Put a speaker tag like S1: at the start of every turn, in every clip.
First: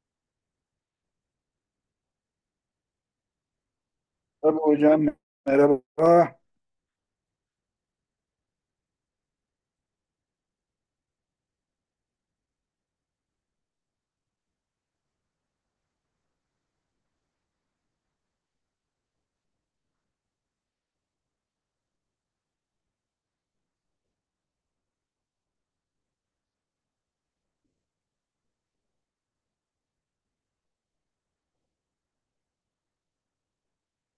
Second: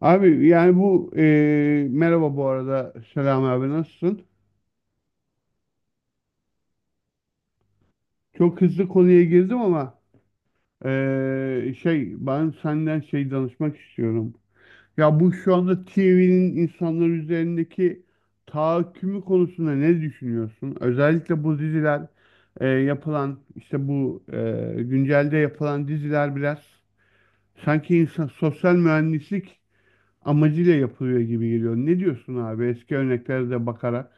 S1: Abi, yani merhaba bu arada. Selam abi, nasılsın?
S2: Tabii hocam merhaba.
S1: Çok hızlı konuya girdim ama. Şey, ben senden şey danışmak istiyorum. Ya bu şu anda TV'nin insanlar üzerindeki tahakkümü konusunda ne düşünüyorsun? Özellikle bu diziler, yapılan işte güncelde yapılan diziler biraz sanki insan sosyal mühendislik amacıyla yapılıyor gibi geliyor. Ne diyorsun abi, eski örneklere de bakarak?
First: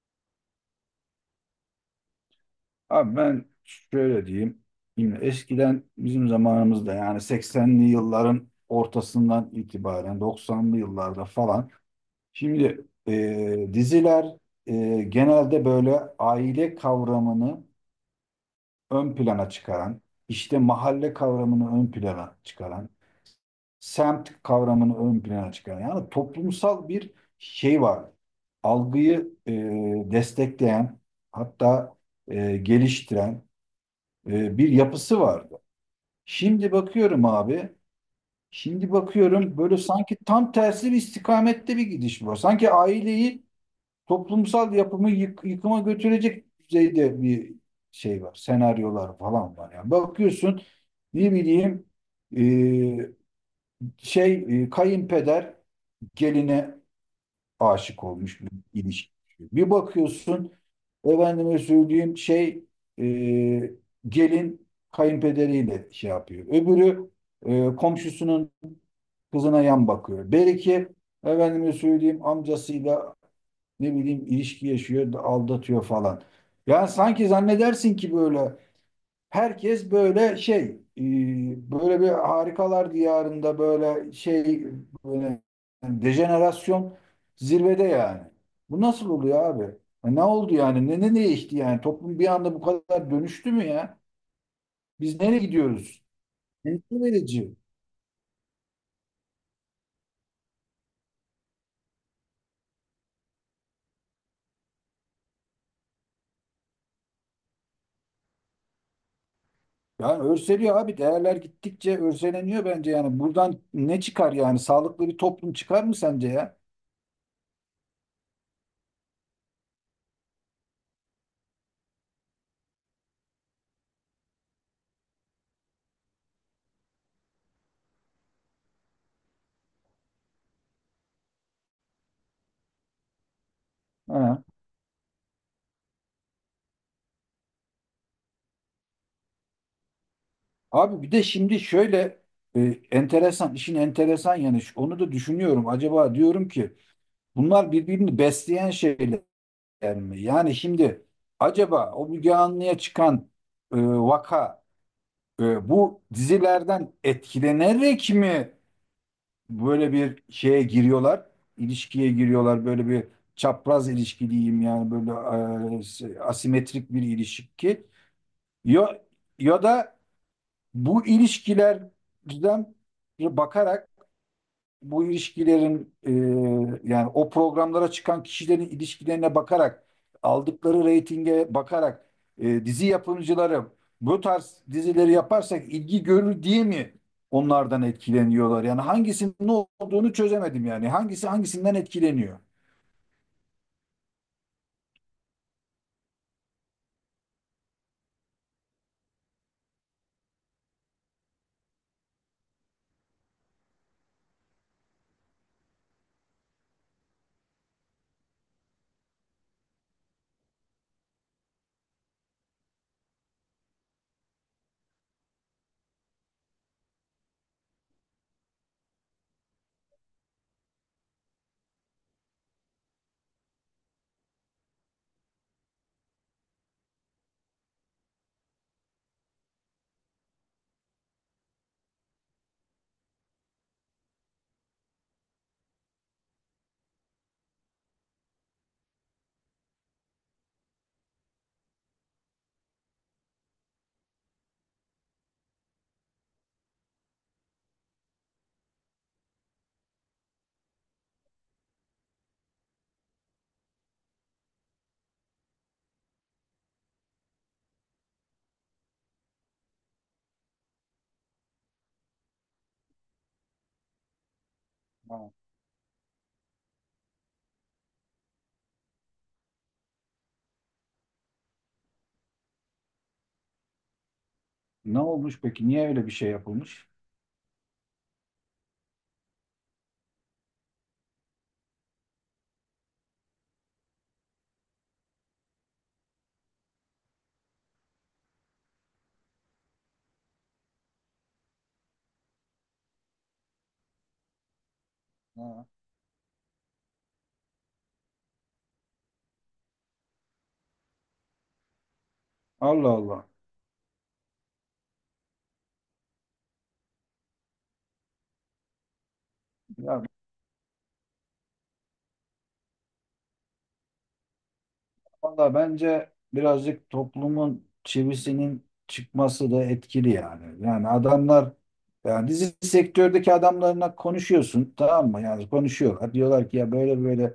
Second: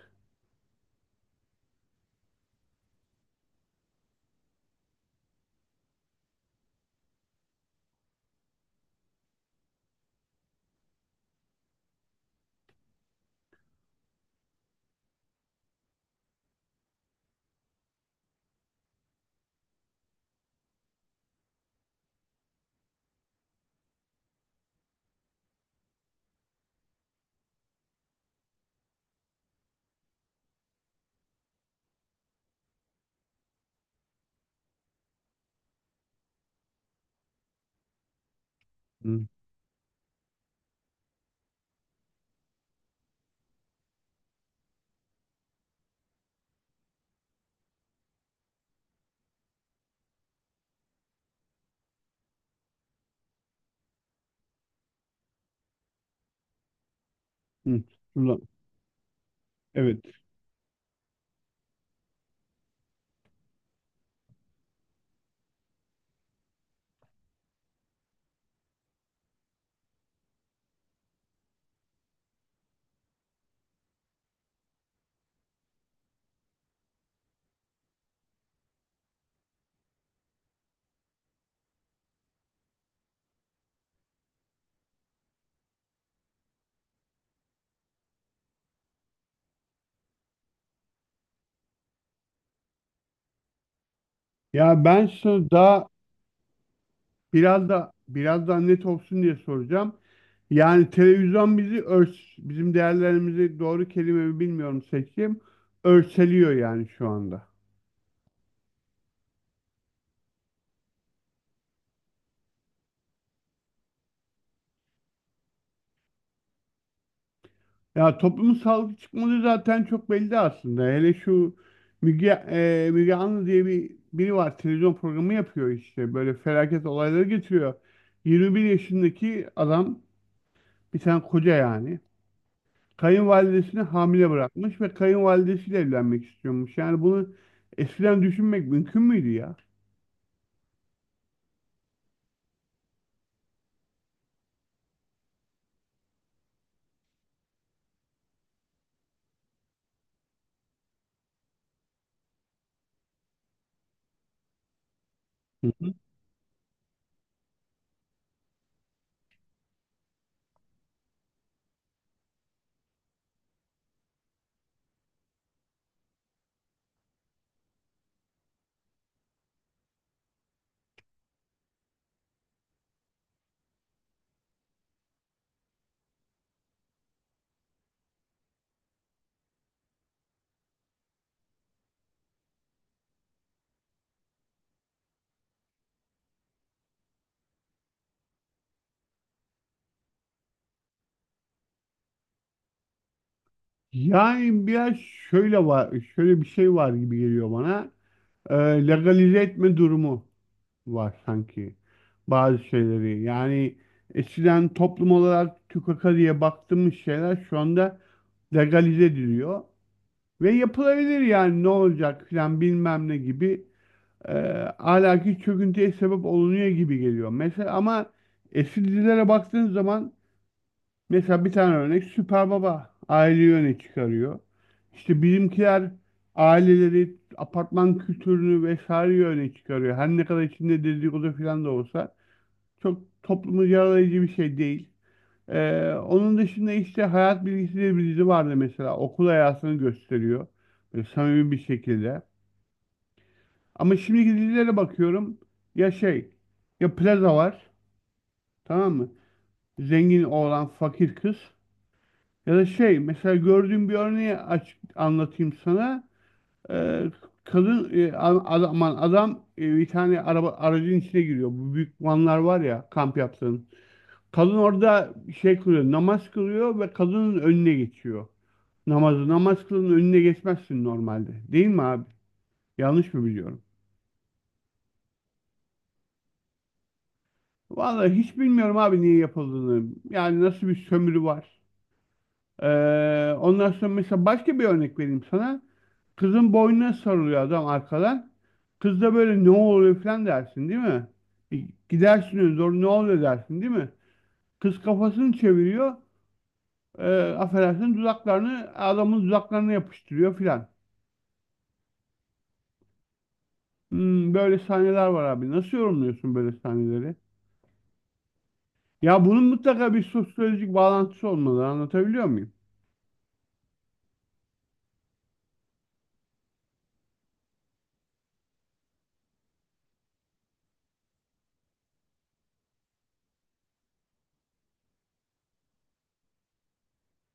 S2: Abi ben şöyle diyeyim. Şimdi eskiden bizim zamanımızda yani 80'li yılların ortasından itibaren 90'lı yıllarda falan. Şimdi diziler genelde böyle aile kavramını ön plana çıkaran, işte mahalle kavramını ön plana çıkaran, semt kavramını ön plana çıkaran yani toplumsal bir şey var. Algıyı destekleyen, hatta geliştiren bir yapısı vardı. Şimdi bakıyorum abi, şimdi bakıyorum böyle sanki tam tersi bir istikamette bir gidiş var. Sanki aileyi toplumsal yapımı yıkıma götürecek düzeyde bir şey var. Senaryolar falan var. Yani bakıyorsun, ne bileyim, e, şey, kayınpeder geline
S1: Hı,
S2: aşık olmuş
S1: şuradan.
S2: bir ilişki. Bir
S1: Evet.
S2: bakıyorsun efendime söyleyeyim şey, e, gelin kayınpederiyle şey yapıyor. Öbürü komşusunun kızına yan bakıyor. Beriki efendime söyleyeyim amcasıyla, ne bileyim, ilişki yaşıyor, aldatıyor falan. Yani sanki zannedersin ki böyle herkes böyle şey, böyle bir harikalar diyarında, böyle şey, böyle yani dejenerasyon zirvede yani. Bu nasıl oluyor abi? Ya, ne oldu yani? Ne değişti yani? Toplum bir anda bu kadar dönüştü mü ya?
S1: Ya ben
S2: Biz nereye
S1: sana daha
S2: gidiyoruz? Endişe verici.
S1: biraz daha net olsun diye soracağım. Yani televizyon bizi örs, bizim değerlerimizi doğru kelime mi bilmiyorum seçeyim. Örseliyor yani şu anda.
S2: Yani örseliyor abi. Değerler gittikçe örseleniyor bence yani. Buradan ne çıkar yani? Sağlıklı bir toplum çıkar mı sence ya?
S1: Ya toplumun sağlıklı çıkmadığı zaten çok belli aslında. Hele şu Müge Anlı diye bir biri var. Televizyon programı yapıyor işte. Böyle felaket olayları getiriyor. 21 yaşındaki adam, bir tane koca yani, kayınvalidesini hamile
S2: Ha.
S1: bırakmış ve kayınvalidesiyle evlenmek istiyormuş. Yani bunu eskiden düşünmek mümkün müydü ya?
S2: Abi bir de şimdi şöyle e, enteresan, işin enteresan yanı şu, onu da düşünüyorum. Acaba diyorum ki bunlar birbirini besleyen şeyler mi? Yani şimdi acaba o Müge Anlı'ya çıkan vaka
S1: Hı hı.
S2: bu dizilerden etkilenerek mi böyle bir şeye giriyorlar? İlişkiye giriyorlar, böyle bir çapraz ilişki diyeyim yani, böyle asimetrik bir ilişki. Ya, ya da bu ilişkilerden bakarak, bu ilişkilerin yani o programlara çıkan kişilerin ilişkilerine bakarak, aldıkları reytinge bakarak, dizi yapımcıları bu tarz dizileri yaparsak ilgi görür diye mi onlardan etkileniyorlar? Yani hangisinin ne olduğunu çözemedim yani. Hangisi hangisinden etkileniyor?
S1: Yani biraz şöyle var, şöyle bir şey var gibi geliyor bana. Ee, legalize etme durumu var sanki bazı şeyleri. Yani eskiden toplum olarak tükaka diye baktığımız şeyler şu anda legalize ediliyor. Ve yapılabilir yani, ne olacak filan bilmem ne gibi e, ahlaki çöküntüye sebep olunuyor gibi geliyor. Mesela ama eski dizilere baktığın zaman, mesela bir tane örnek, Süper Baba, aileyi öne çıkarıyor. İşte bizimkiler aileleri, apartman kültürünü vesaire öne çıkarıyor. Her ne kadar içinde dedikodu falan da olsa çok toplumu yaralayıcı bir şey değil. E, onun dışında işte Hayat Bilgisi diye bir dizi vardı mesela. Okul hayatını gösteriyor. Böyle samimi bir şekilde. Ama şimdiki dizilere bakıyorum. Ya şey, ya plaza var. Tamam mı? Zengin oğlan, fakir kız. Ya da şey, mesela gördüğüm bir örneği aç, anlatayım sana. Ee, kadın, e, a- adam, aman adam e, bir tane aracın içine giriyor. Bu büyük vanlar var ya, kamp yaptığın. Kadın orada
S2: Ha,
S1: şey kılıyor, namaz kılıyor ve kadının önüne geçiyor. Namazı, namaz kılının önüne geçmezsin normalde. Değil mi abi? Yanlış mı biliyorum?
S2: ne olmuş peki? Niye öyle bir şey yapılmış?
S1: Vallahi hiç bilmiyorum abi niye yapıldığını. Yani nasıl bir sömürü var. Ondan sonra mesela başka bir örnek vereyim sana. Kızın boynuna sarılıyor adam arkadan. Kız da böyle ne oluyor falan dersin değil mi? E, Gidersin öyle, doğru, ne oluyor dersin değil mi? Kız kafasını
S2: Ha.
S1: çeviriyor. E, affedersin, dudaklarını adamın dudaklarına yapıştırıyor filan.
S2: Allah Allah.
S1: Böyle sahneler var abi. Nasıl yorumluyorsun böyle sahneleri? Ya bunun mutlaka bir
S2: Ya,
S1: sosyolojik bağlantısı olmalı. Anlatabiliyor muyum?
S2: valla bence birazcık toplumun çivisinin çıkması da etkili yani. Yani adamlar yani dizi sektördeki adamlarla konuşuyorsun, tamam mı? Yani konuşuyorlar. Diyorlar ki ya böyle böyle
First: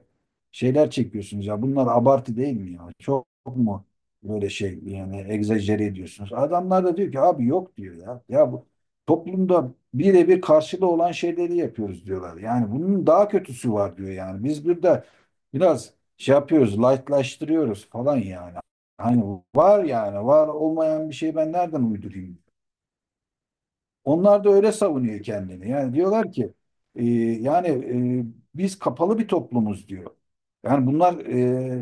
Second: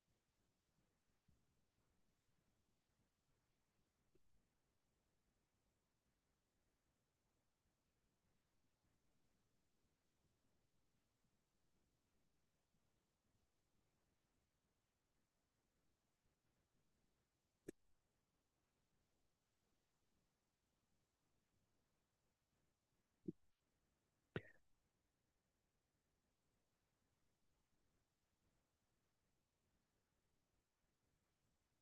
S2: şeyler çekiyorsunuz ya. Bunlar abartı değil mi ya? Çok mu böyle şey yani egzajere ediyorsunuz? Adamlar da diyor ki abi, yok diyor ya. Ya bu toplumda birebir karşılığı olan şeyleri yapıyoruz diyorlar. Yani bunun daha kötüsü var diyor yani. Biz burada biraz şey yapıyoruz, lightlaştırıyoruz falan yani. Hani var yani, var olmayan bir şeyi ben nereden uydurayım? Onlar da öyle savunuyor kendini. Yani diyorlar ki e, yani e, biz kapalı bir toplumuz diyor. Yani bunlar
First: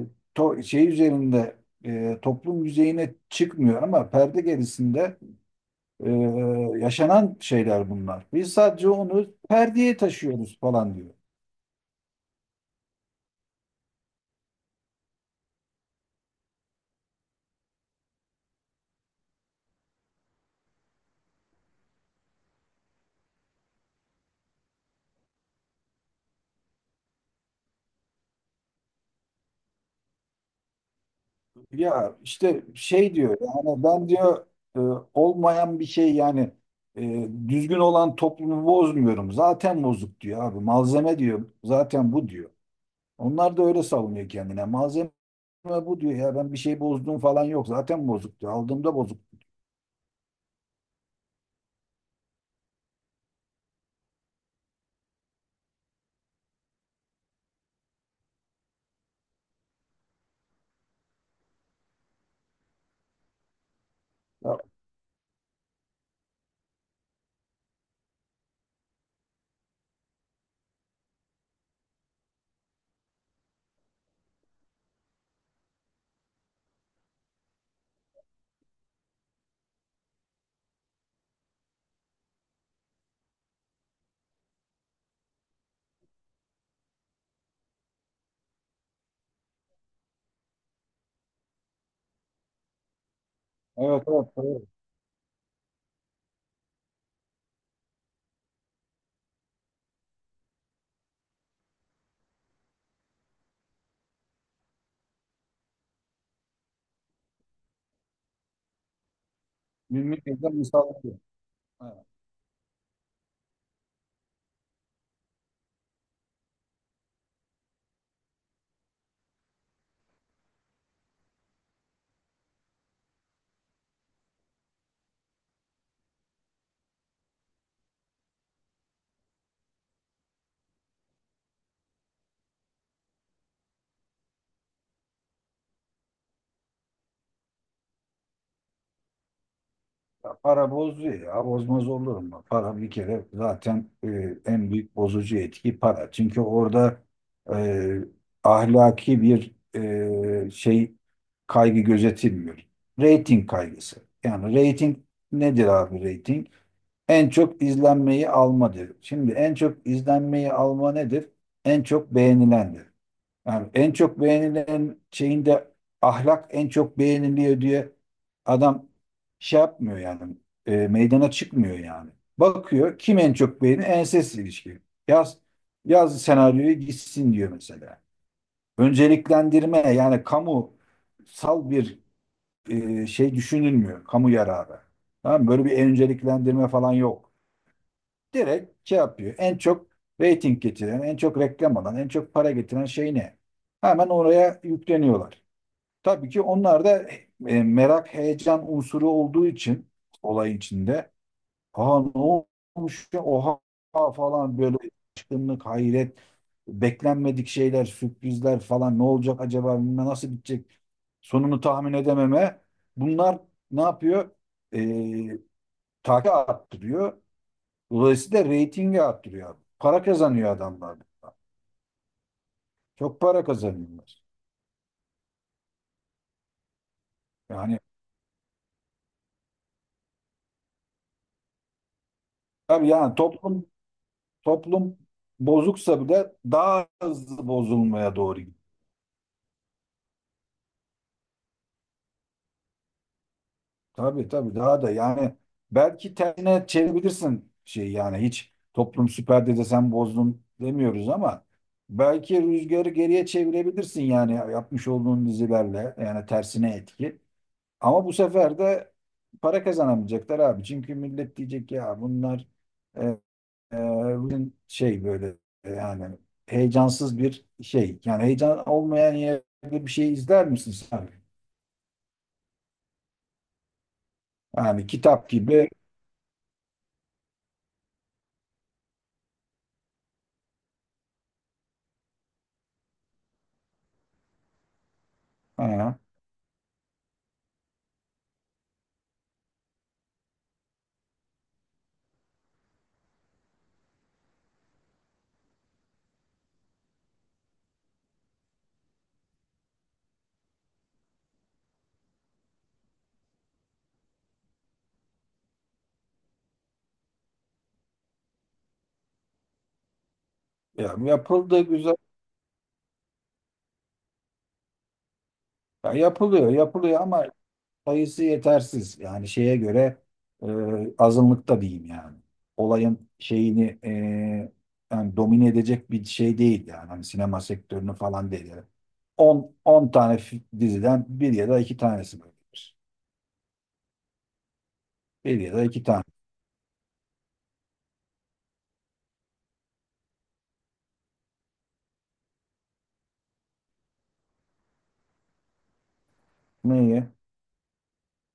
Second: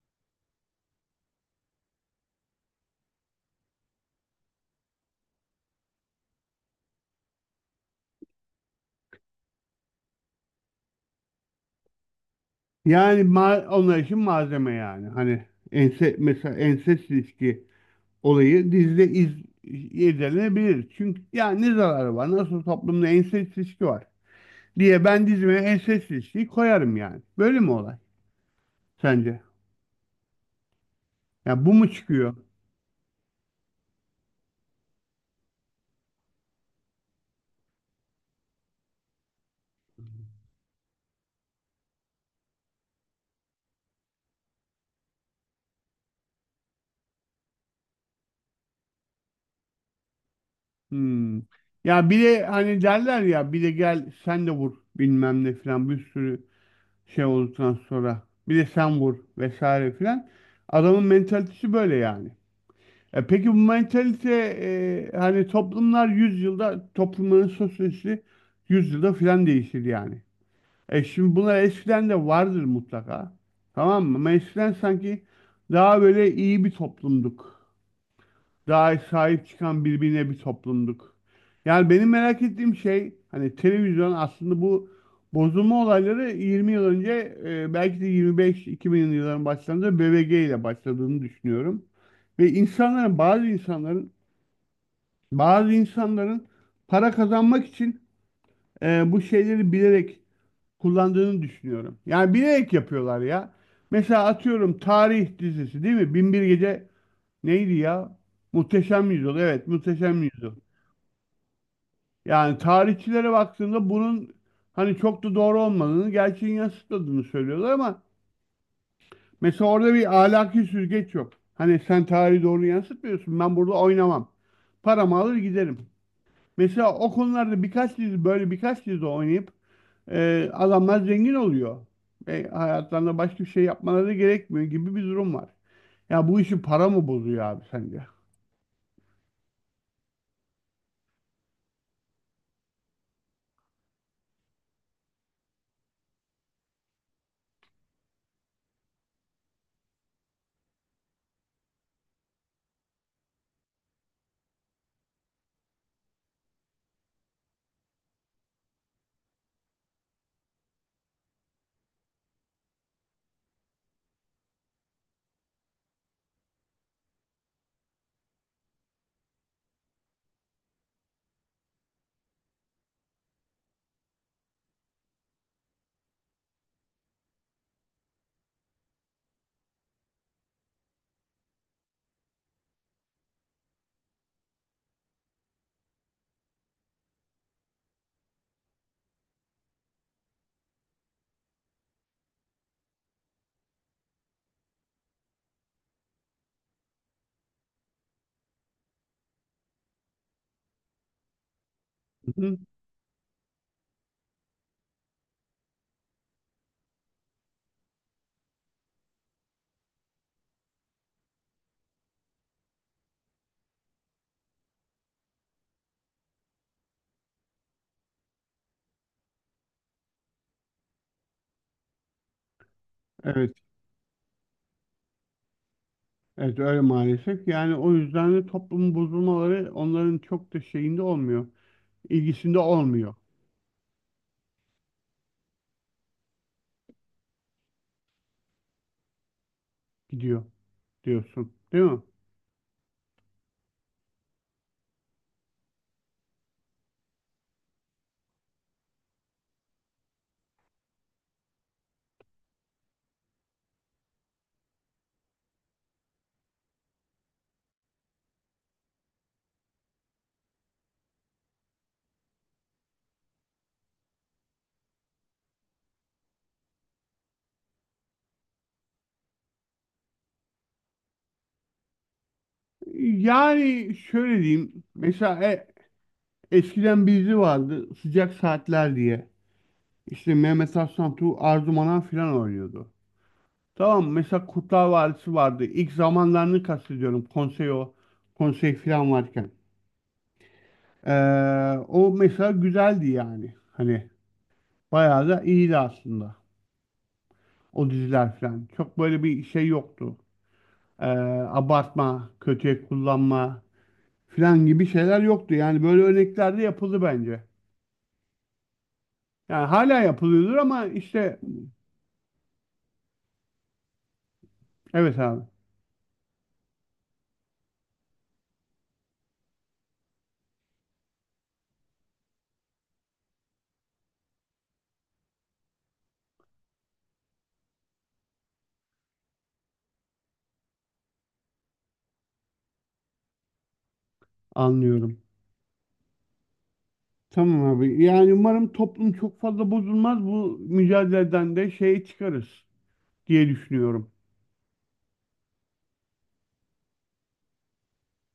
S2: şey üzerinde toplum yüzeyine çıkmıyor ama perde gerisinde e, yaşanan şeyler bunlar. Biz sadece onu perdeye taşıyoruz falan diyor.
S1: Yani ma onlar için malzeme yani. Hani mesela ensest ilişki olayı dizide irdelenebilir. Çünkü ya ne zararı var? Nasıl toplumda ensest ilişki var diye ben dizime ensest ilişkiyi koyarım yani. Böyle mi olay sence? Ya bu mu
S2: Ya
S1: çıkıyor?
S2: işte şey diyor yani, ben diyor e, olmayan bir şey yani, düzgün olan toplumu bozmuyorum. Zaten bozuk diyor abi. Malzeme diyor. Zaten bu diyor. Onlar da öyle savunuyor kendine. Malzeme bu diyor, ya ben bir şey bozduğum falan yok. Zaten bozuk diyor. Aldığımda bozuk.
S1: Hmm. Ya bir de hani derler ya, bir de gel sen de vur bilmem ne filan, bir sürü şey olduktan sonra bir de sen vur vesaire filan. Adamın mentalitesi böyle yani. E peki bu mentalite,
S2: Ya,
S1: hani toplumlar yüzyılda, toplumların sosyolojisi yüzyılda filan değişir yani. E şimdi bunlar eskiden de vardır mutlaka. Tamam mı? Ama eskiden sanki daha böyle iyi bir toplumduk. Daha sahip çıkan birbirine bir toplumduk. Yani benim merak ettiğim şey, hani televizyon aslında, bu bozulma olayları 20 yıl önce, belki de 25-2000 yılların başlarında BBG ile başladığını düşünüyorum. Ve insanların,
S2: evet, evet. Evet.
S1: bazı insanların para kazanmak için bu şeyleri bilerek kullandığını düşünüyorum. Yani bilerek yapıyorlar ya. Mesela atıyorum tarih dizisi değil mi? Bin bir Gece neydi ya? Muhteşem Yüzyıl. Evet, Muhteşem Yüzyıl.
S2: Bilmiyorum. Misal.
S1: Yani tarihçilere baktığında bunun hani çok da doğru olmadığını, gerçeğin yansıtmadığını söylüyorlar ama mesela orada bir ahlaki süzgeç yok. Hani sen tarihi doğru yansıtmıyorsun. Ben burada oynamam. Paramı alır giderim. Mesela o konularda birkaç dizi, böyle birkaç dizi oynayıp adamlar zengin oluyor. Ve hayatlarında başka bir şey yapmaları da gerekmiyor gibi bir durum var. Ya bu işi para mı bozuyor abi sence?
S2: Ya, para bozuyor ya. Bozmaz olur mu? Para bir kere zaten en büyük bozucu etki para. Çünkü orada e, ahlaki bir şey kaygı gözetilmiyor. Rating kaygısı. Yani rating nedir abi, rating? En çok izlenmeyi almadır. Şimdi en çok izlenmeyi alma nedir? En çok beğenilendir. Yani en çok beğenilen şeyinde ahlak en çok beğeniliyor diye adam şey yapmıyor yani, meydana çıkmıyor yani. Bakıyor kim en çok beğeni, enses ilişki. Yaz, yaz senaryoyu gitsin diyor mesela. Önceliklendirme yani kamusal bir şey düşünülmüyor. Kamu yararı. Tamam mı? Böyle bir önceliklendirme falan yok. Direkt şey yapıyor. En çok rating getiren, en çok reklam alan, en çok para getiren şey ne? Hemen oraya yükleniyorlar. Tabii ki onlar da merak, heyecan unsuru olduğu için olay içinde. Aa, ne
S1: Hı.
S2: olmuş ya? Oha falan, böyle şaşkınlık, hayret, beklenmedik şeyler, sürprizler falan, ne olacak acaba, bilmem nasıl bitecek, sonunu tahmin edememe, bunlar ne yapıyor? E, takip arttırıyor. Dolayısıyla reytingi arttırıyor, abi. Para kazanıyor adamlar. Çok para
S1: Evet,
S2: kazanıyorlar.
S1: evet, öyle maalesef. Yani
S2: Yani
S1: o yüzden de toplumun bozulmaları onların çok da şeyinde olmuyor. İlgisinde
S2: abi,
S1: olmuyor.
S2: yani toplum, toplum bozuksa bile daha hızlı bozulmaya doğru gidiyor.
S1: Gidiyor diyorsun, değil mi?
S2: Tabii, tabii, daha da yani belki tersine çevirebilirsin şey yani, hiç toplum süper dede sen bozdun demiyoruz ama belki rüzgarı geriye çevirebilirsin yani, yapmış olduğun dizilerle yani, tersine etki. Ama bu sefer de para kazanamayacaklar abi. Çünkü millet diyecek ya, bunlar e, e, bugün şey böyle yani heyecansız bir şey. Yani heyecan olmayan yerde bir şey izler misin sen?
S1: Yani şöyle diyeyim.
S2: Yani kitap
S1: Mesela
S2: gibi.
S1: eskiden bir dizi vardı Sıcak Saatler diye. İşte Mehmet Aslantu, Arzu Manan filan oynuyordu. Tamam, mesela Kurtlar Vadisi vardı. İlk
S2: Ha,
S1: zamanlarını kastediyorum. Konsey o. Konsey filan varken. O mesela güzeldi yani. Hani bayağı da iyiydi aslında. O diziler filan. Çok böyle bir şey yoktu. Ee, abartma, kötüye kullanma filan gibi şeyler yoktu. Yani böyle örnekler de yapıldı bence. Yani hala yapılıyordur ama
S2: ya
S1: işte
S2: yapıldı güzel.
S1: evet abi,
S2: Ya, yapılıyor, yapılıyor ama sayısı yetersiz. Yani şeye göre e, azınlıkta diyeyim yani. Olayın şeyini yani domine edecek bir şey değil yani. Hani sinema sektörünü falan değil. Yani 10 tane diziden bir ya da iki tanesi böyledir.
S1: anlıyorum.
S2: Bir ya da iki tane.
S1: Tamam abi. Yani umarım toplum çok fazla bozulmaz. Bu mücadeleden de şey çıkarız diye düşünüyorum.
S2: Neyi?